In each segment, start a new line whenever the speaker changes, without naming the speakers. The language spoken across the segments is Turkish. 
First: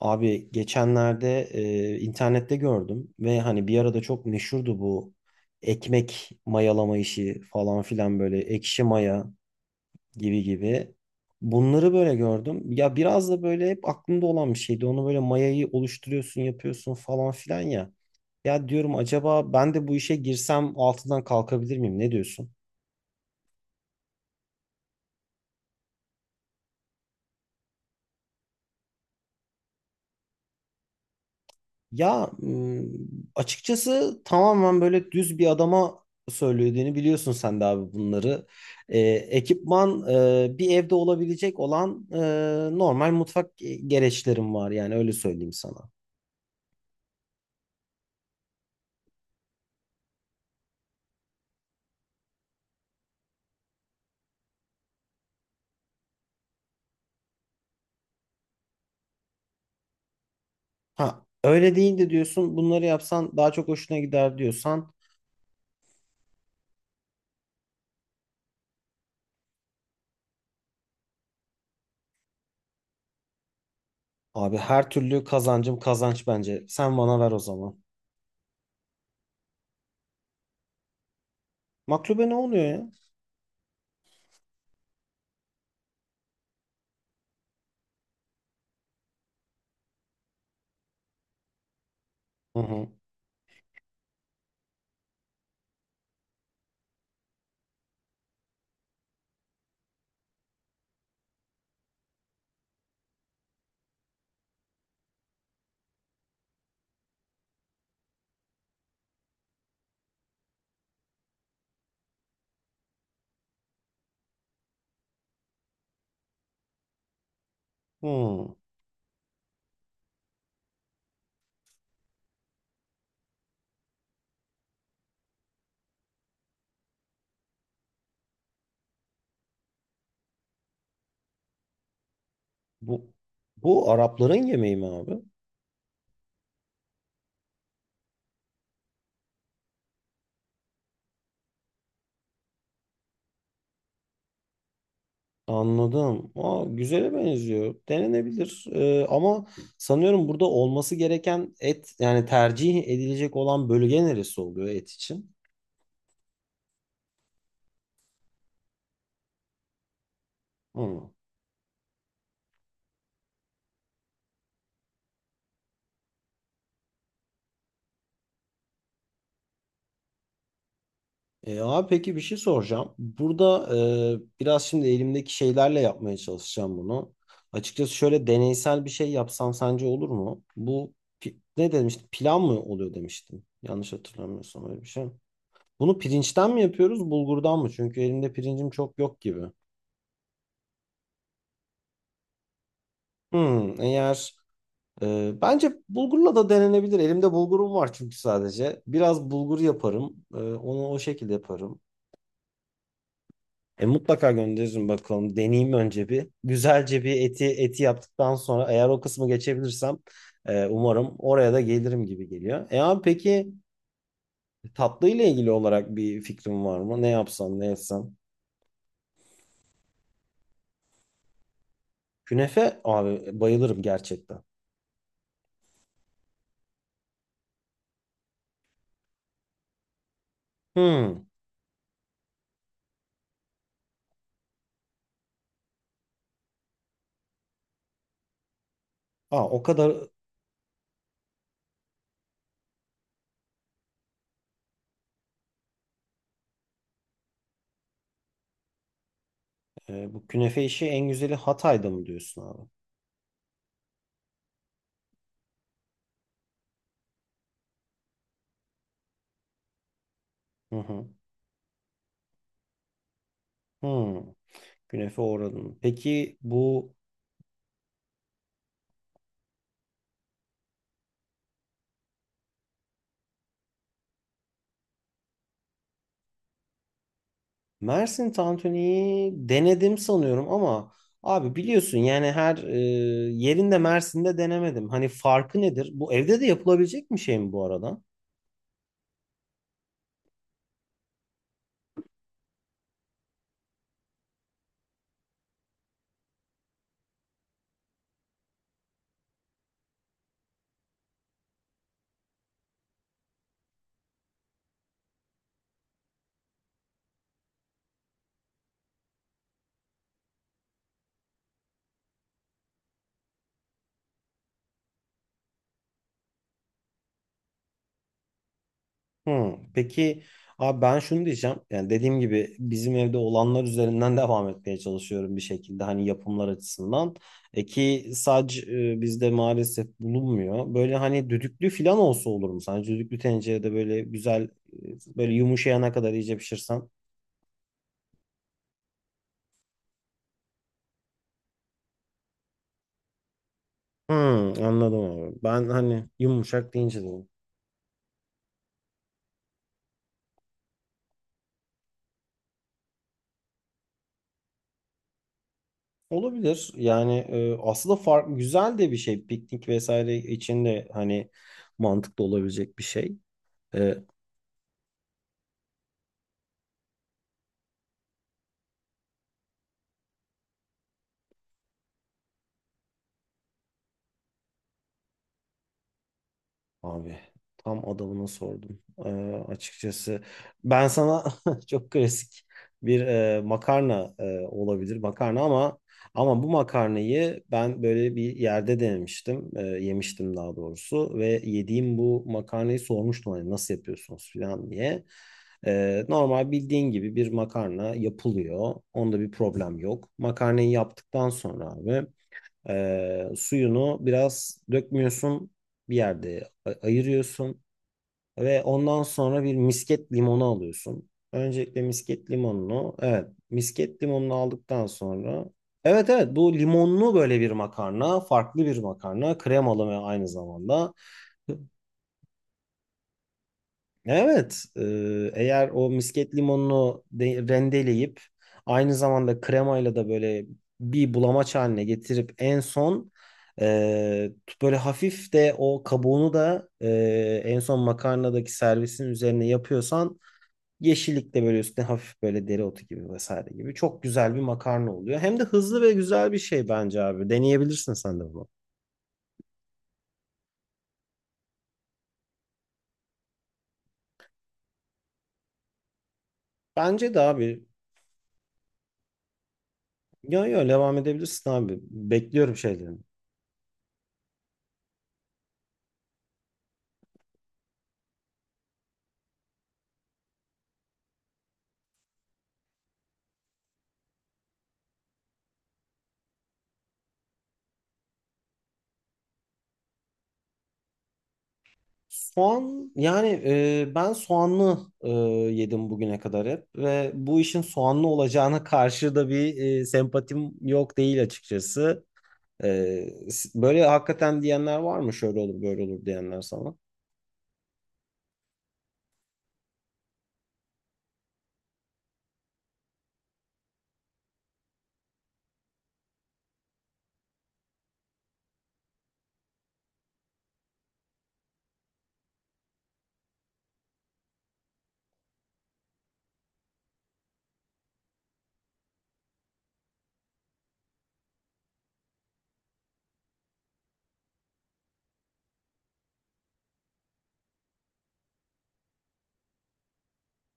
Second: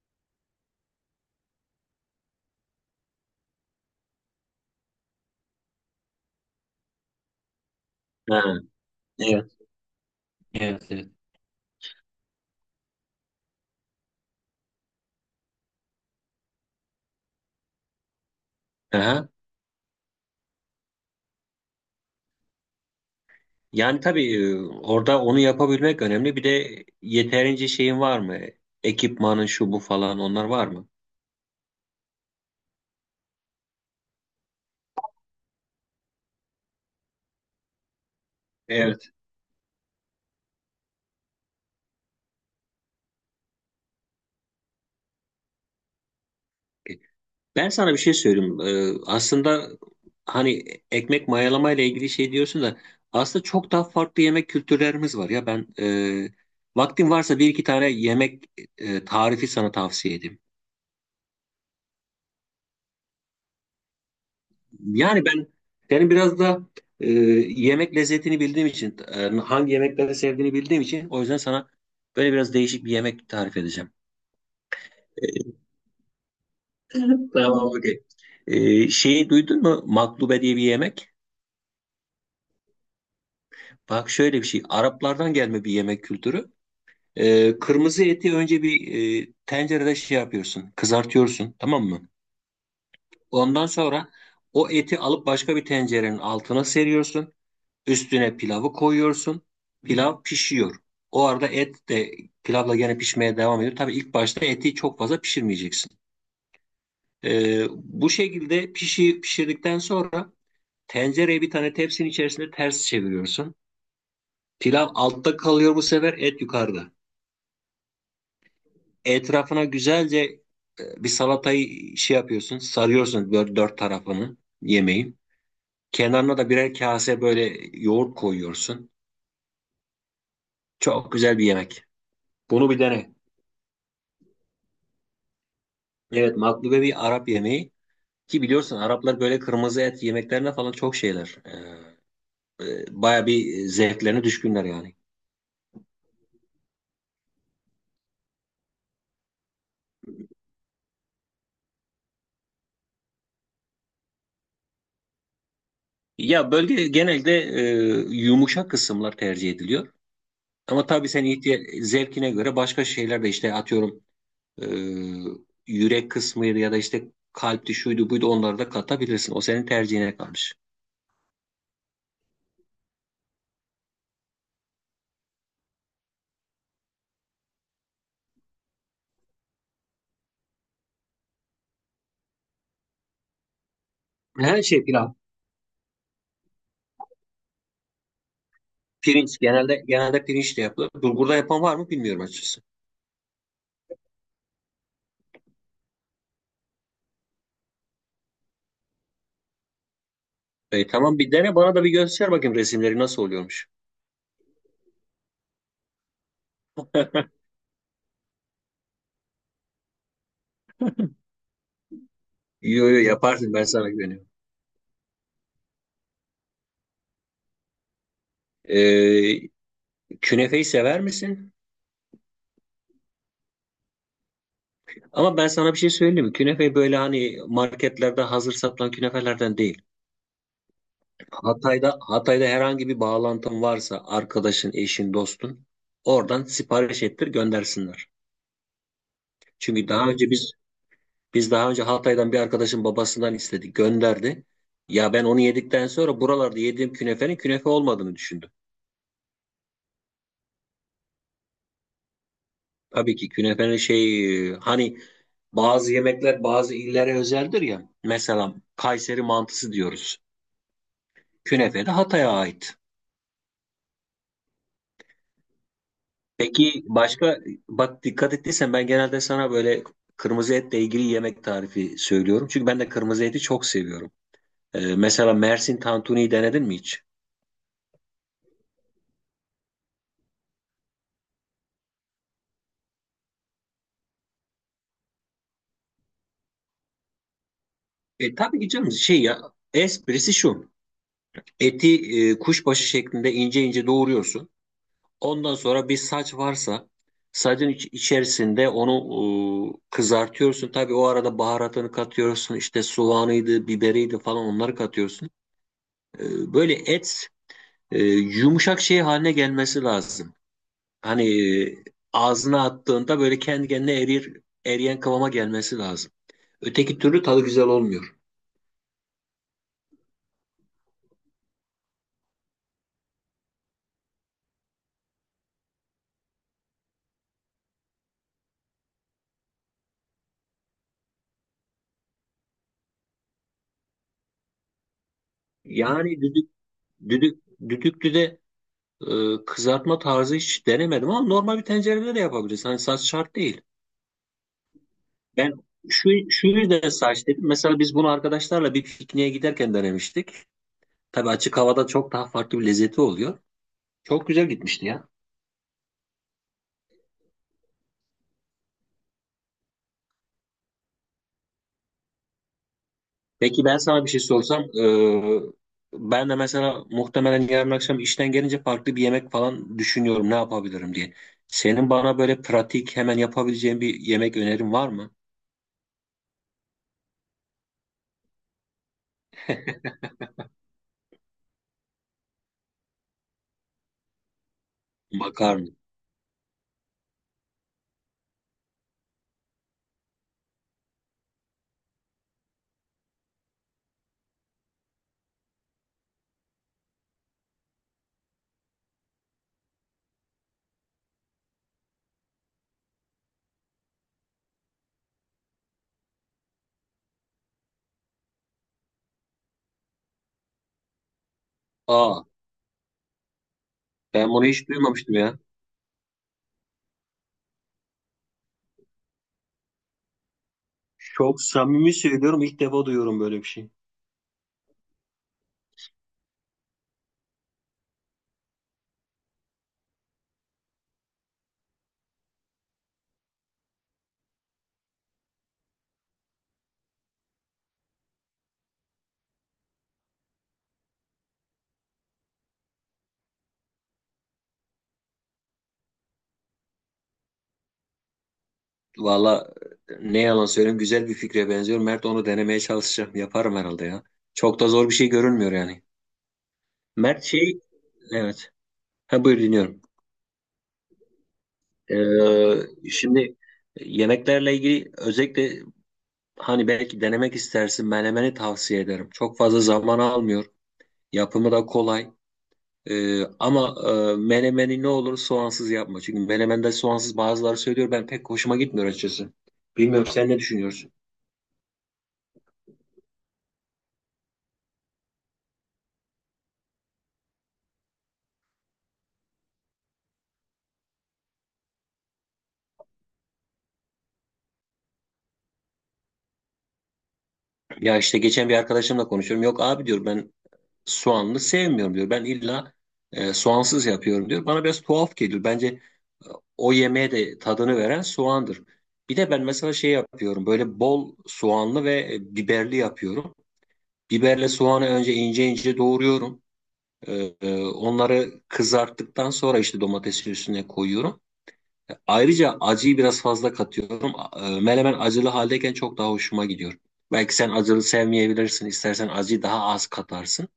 Abi geçenlerde internette gördüm ve hani bir arada çok meşhurdu bu ekmek mayalama işi falan filan böyle
Ha,
ekşi maya
evet,
gibi
evet,
gibi.
evet.
Bunları böyle gördüm. Ya biraz da böyle hep aklımda olan bir şeydi. Onu böyle mayayı oluşturuyorsun, yapıyorsun falan filan ya. Ya diyorum
Aha.
acaba ben de bu işe girsem altından kalkabilir miyim? Ne diyorsun?
Yani tabii orada onu yapabilmek önemli. Bir de yeterince şeyin var mı? Ekipmanın şu bu falan onlar var mı?
Ya m, açıkçası tamamen böyle düz bir adama söylediğini biliyorsun sen de abi bunları. Ee,
Evet.
ekipman, bir evde olabilecek olan, normal mutfak gereçlerim var yani öyle söyleyeyim sana.
Ben sana bir şey söyleyeyim. Aslında hani ekmek mayalama ile ilgili şey diyorsun da aslında çok daha farklı yemek kültürlerimiz var ya ben, vaktin varsa bir iki tane yemek tarifi sana tavsiye edeyim.
Ha öyle değil de diyorsun bunları yapsan daha çok hoşuna gider diyorsan
Yani ben yani biraz da e, yemek lezzetini bildiğim için, hangi yemekleri sevdiğini bildiğim için o yüzden sana böyle biraz değişik bir yemek tarif edeceğim.
abi her türlü kazancım kazanç bence. Sen bana ver o
Tamam,
zaman.
okey. Şeyi duydun mu? Maklube diye bir yemek.
Maklube ne oluyor ya?
Bak şöyle bir şey. Araplardan gelme bir yemek kültürü. Kırmızı eti önce bir, tencerede şey yapıyorsun, kızartıyorsun, tamam mı?
Hı hı.
Ondan sonra o eti alıp başka bir tencerenin altına seriyorsun. Üstüne pilavı koyuyorsun. Pilav pişiyor. O arada et de pilavla gene pişmeye devam ediyor. Tabii ilk başta eti çok fazla pişirmeyeceksin. Bu şekilde pişirdikten sonra tencereye bir tane tepsinin içerisinde ters çeviriyorsun. Pilav altta kalıyor, bu sefer et yukarıda.
Hı.
Etrafına güzelce bir salatayı şey yapıyorsun. Sarıyorsun böyle dört tarafını yemeğin. Kenarına da birer kase böyle yoğurt koyuyorsun. Çok güzel bir yemek. Bunu bir
Bu
dene.
bu Arapların yemeği mi abi?
Evet, maklube bir Arap yemeği, ki biliyorsun Araplar böyle kırmızı et yemeklerine falan çok şeyler. Baya bir zevklerine düşkünler yani.
Anladım. Aa, güzele benziyor. Denenebilir. Ama sanıyorum burada olması gereken et yani tercih edilecek olan bölge neresi oluyor et için?
Ya bölge genelde yumuşak kısımlar tercih ediliyor. Ama tabii
Hı.
senin zevkine göre başka şeyler de işte atıyorum e, yürek kısmıydı ya da işte kalpti şuydu buydu onları da katabilirsin. O senin tercihine kalmış.
E abi peki bir şey soracağım. Burada biraz şimdi elimdeki şeylerle yapmaya çalışacağım bunu. Açıkçası şöyle deneysel bir şey yapsam sence olur mu? Bu ne demiştim? Pilav mı oluyor demiştim. Yanlış
Her
hatırlamıyorsam öyle
şey
bir şey.
pilav.
Bunu pirinçten mi yapıyoruz, bulgurdan mı? Çünkü elimde pirincim çok yok
Pirinç
gibi.
genelde pirinç de yapılır. Bulgurda yapan var mı bilmiyorum açıkçası.
Hmm, eğer bence bulgurla da denenebilir. Elimde bulgurum var çünkü sadece. Biraz bulgur yaparım. Onu o
Tamam,
şekilde
bir dene bana
yaparım.
da bir göster bakayım resimleri nasıl oluyormuş.
E, mutlaka gönderirim bakalım. Deneyeyim önce bir. Güzelce bir eti eti yaptıktan sonra eğer o kısmı geçebilirsem umarım oraya da gelirim gibi geliyor. E
Yo yo,
abi peki
yaparsın, ben sana güveniyorum.
tatlı ile ilgili olarak bir fikrin var mı? Ne yapsam ne etsem?
E, Künefeyi sever misin?
Künefe abi bayılırım gerçekten.
Ama ben sana bir şey söyleyeyim mi? Künefe böyle hani marketlerde hazır satılan künefelerden değil.
Hmm.
Hatay'da herhangi bir bağlantın varsa arkadaşın, eşin, dostun oradan sipariş ettir, göndersinler.
Aa, o
Çünkü
kadar.
daha önce biz daha önce Hatay'dan bir arkadaşın babasından istedik, gönderdi. Ya ben onu yedikten sonra buralarda yediğim künefenin künefe olmadığını düşündüm.
Bu künefe işi en güzeli Hatay'da mı diyorsun abi?
Tabii ki künefenin şey, hani bazı yemekler bazı illere özeldir ya. Mesela Kayseri mantısı diyoruz.
Hı hı.
Künefe de Hatay'a ait.
Hmm. Günefe uğradım. Peki
Peki
bu
başka, bak dikkat ettiysen ben genelde sana böyle kırmızı etle ilgili yemek tarifi söylüyorum. Çünkü ben de kırmızı eti çok seviyorum. Mesela Mersin tantuniyi denedin mi hiç?
Mersin tantuniyi denedim sanıyorum ama abi biliyorsun yani her, yerinde Mersin'de denemedim. Hani farkı nedir? Bu evde de yapılabilecek bir şey mi bu arada?
Tabii ki canım, şey ya, esprisi şu. Eti kuşbaşı şeklinde ince ince doğruyorsun. Ondan sonra bir saç varsa sacın içerisinde onu kızartıyorsun. Tabii o arada baharatını katıyorsun. İşte soğanıydı, biberiydi falan onları katıyorsun. Böyle et yumuşak şey haline gelmesi lazım. Hani e, ağzına attığında böyle kendi kendine eriyen kıvama gelmesi lazım. Öteki türlü tadı güzel olmuyor.
Hmm, peki abi ben şunu diyeceğim. Yani dediğim gibi bizim evde olanlar üzerinden devam etmeye çalışıyorum bir şekilde hani yapımlar açısından. E ki sac, bizde maalesef bulunmuyor. Böyle hani düdüklü falan olsa olur mu? Sence düdüklü tencerede böyle güzel, böyle yumuşayana kadar
Yani
iyice pişirsen.
düdük, düdüklü de kızartma tarzı hiç denemedim ama normal bir tencerede de yapabilirsin. Hani saç şart değil.
Hmm, anladım abi.
Ben
Ben hani
şu
yumuşak
yüzden
deyince
saç
dedim.
dedim. Mesela biz bunu arkadaşlarla bir pikniğe giderken denemiştik. Tabii açık havada çok daha farklı bir lezzeti oluyor. Çok güzel gitmişti ya.
Olabilir. Yani aslında fark güzel de bir şey. Piknik vesaire için de hani mantıklı olabilecek bir şey.
Peki ben
E,
sana bir şey sorsam, ben de mesela muhtemelen yarın akşam işten gelince farklı bir yemek falan düşünüyorum ne yapabilirim diye. Senin bana böyle pratik hemen yapabileceğin bir yemek önerin var mı?
abi tam adamına sordum. Açıkçası ben sana çok klasik bir, makarna, olabilir makarna
Makarna.
ama ama bu makarnayı ben böyle bir yerde denemiştim. E, yemiştim daha doğrusu ve yediğim bu makarnayı sormuştum hani nasıl yapıyorsunuz falan diye. E, normal bildiğin gibi bir makarna yapılıyor. Onda bir problem yok. Makarnayı yaptıktan sonra abi suyunu biraz dökmüyorsun. Bir yerde ayırıyorsun. Ve ondan sonra bir misket limonu alıyorsun. Öncelikle
Aa,
misket limonunu. Evet. Misket
ben
limonunu
bunu hiç
aldıktan
duymamıştım ya.
sonra. Evet evet bu limonlu böyle bir makarna. Farklı bir makarna. Kremalı ve aynı zamanda.
Çok samimi söylüyorum, ilk defa duyuyorum böyle bir şey.
Evet, e, eğer o misket limonunu rendeleyip aynı zamanda kremayla da böyle bir bulamaç haline getirip en son, e, böyle hafif de o kabuğunu da en son makarnadaki servisin üzerine yapıyorsan yeşillik de böyle üstüne hafif böyle dereotu gibi vesaire gibi çok güzel bir makarna oluyor. Hem de hızlı ve güzel bir şey bence abi. Deneyebilirsin sen de bunu.
Valla, ne yalan söyleyeyim, güzel bir fikre benziyor. Mert, onu denemeye çalışacağım. Yaparım herhalde ya. Çok da zor bir şey görünmüyor yani.
Bence de
Mert şey,
abi.
evet. Ha, buyur dinliyorum.
Yo yo devam edebilirsin abi. Bekliyorum şeylerini.
Şimdi yemeklerle ilgili özellikle hani belki denemek istersin, menemeni tavsiye ederim. Çok fazla zaman almıyor. Yapımı da kolay. Ama menemeni ne olur soğansız yapma. Çünkü menemende soğansız, bazıları söylüyor, ben pek hoşuma gitmiyor açıkçası. Bilmiyorum, sen ne düşünüyorsun?
Soğan yani ben soğanlı yedim bugüne kadar hep ve bu işin soğanlı olacağına karşı da bir, sempatim yok değil açıkçası. Böyle hakikaten diyenler var mı? Şöyle olur böyle olur diyenler sana.
Ya işte geçen bir arkadaşımla konuşuyorum. Yok abi diyor, ben soğanlı sevmiyorum diyor. Ben illa soğansız yapıyorum diyor. Bana biraz tuhaf geliyor. Bence o yemeğe de tadını veren soğandır. Bir de ben mesela şey yapıyorum. Böyle bol soğanlı ve biberli yapıyorum. Biberle soğanı önce ince ince doğruyorum. E, Onları kızarttıktan sonra işte domatesin üstüne koyuyorum. Ayrıca acıyı biraz fazla katıyorum. Menemen acılı haldeyken çok daha hoşuma gidiyor. Belki sen acılı sevmeyebilirsin. İstersen acıyı daha az katarsın.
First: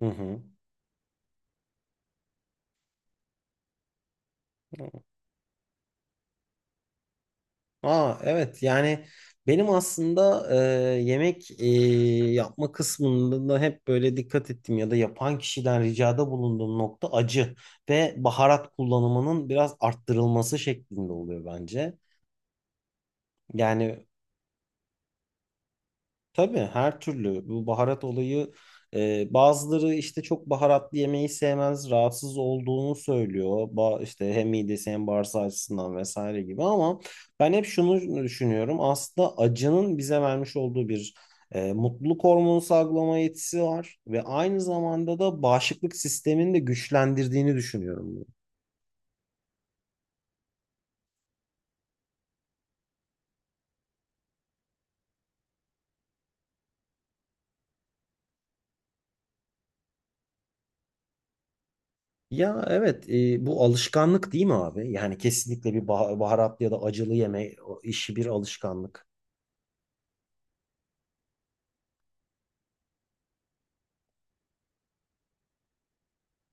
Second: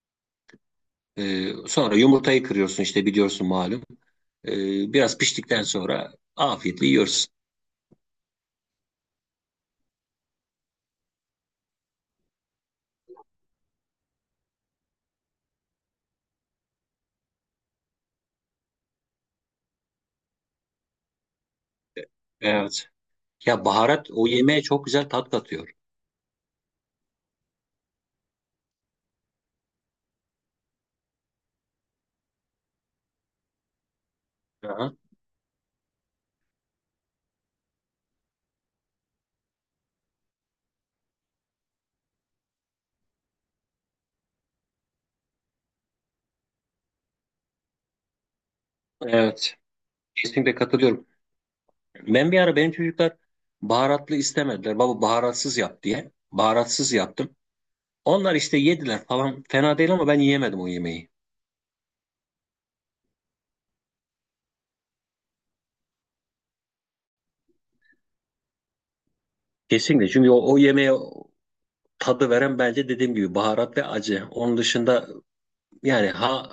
Hı hı.
Sonra yumurtayı kırıyorsun işte, biliyorsun malum. E, Biraz piştikten sonra afiyetle yiyorsun.
Aa evet yani benim aslında, yemek yapma kısmında da hep böyle dikkat ettim ya da yapan kişiden ricada bulunduğum nokta acı ve baharat kullanımının biraz arttırılması şeklinde oluyor bence.
Evet. Ya
Yani
baharat o yemeğe çok güzel tat katıyor.
tabii her türlü bu baharat olayı, bazıları işte çok baharatlı yemeği sevmez, rahatsız olduğunu söylüyor. Ba işte hem midesi
Aha.
hem bağırsağı açısından vesaire gibi ama ben hep şunu düşünüyorum. Aslında acının bize vermiş olduğu bir, mutluluk hormonu salgılama yetisi var ve aynı zamanda da bağışıklık sistemini de güçlendirdiğini düşünüyorum bunu.
Evet. Kesinlikle katılıyorum. Ben bir ara, benim çocuklar baharatlı istemediler. Baba baharatsız yap diye. Baharatsız yaptım. Onlar işte yediler falan. Fena değil ama ben yiyemedim o yemeği.
Ya evet, bu alışkanlık değil mi abi? Yani kesinlikle bir baharatlı ya da acılı yeme işi bir alışkanlık.
Kesinlikle, çünkü o yemeğe tadı veren bence dediğim gibi baharat ve acı. Onun dışında yani ha,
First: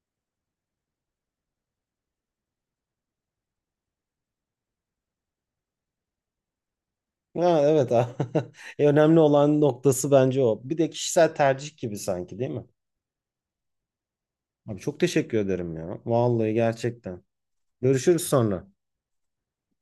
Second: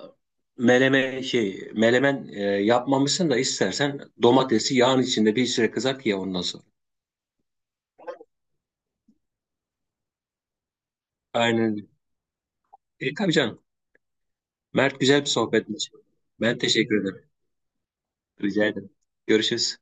melemen yapmamışsın da istersen domatesi yağın içinde bir süre kızart ye ondan sonra.
Ha, evet. E, önemli olan noktası bence o. Bir de kişisel
Aynen.
tercih
Öyle.
gibi sanki değil mi?
Tabii canım.
Abi çok
Mert, güzel bir
teşekkür ederim
sohbetmiş.
ya. Vallahi
Ben teşekkür
gerçekten.
ederim.
Görüşürüz
Rica
sonra.
ederim. Görüşürüz.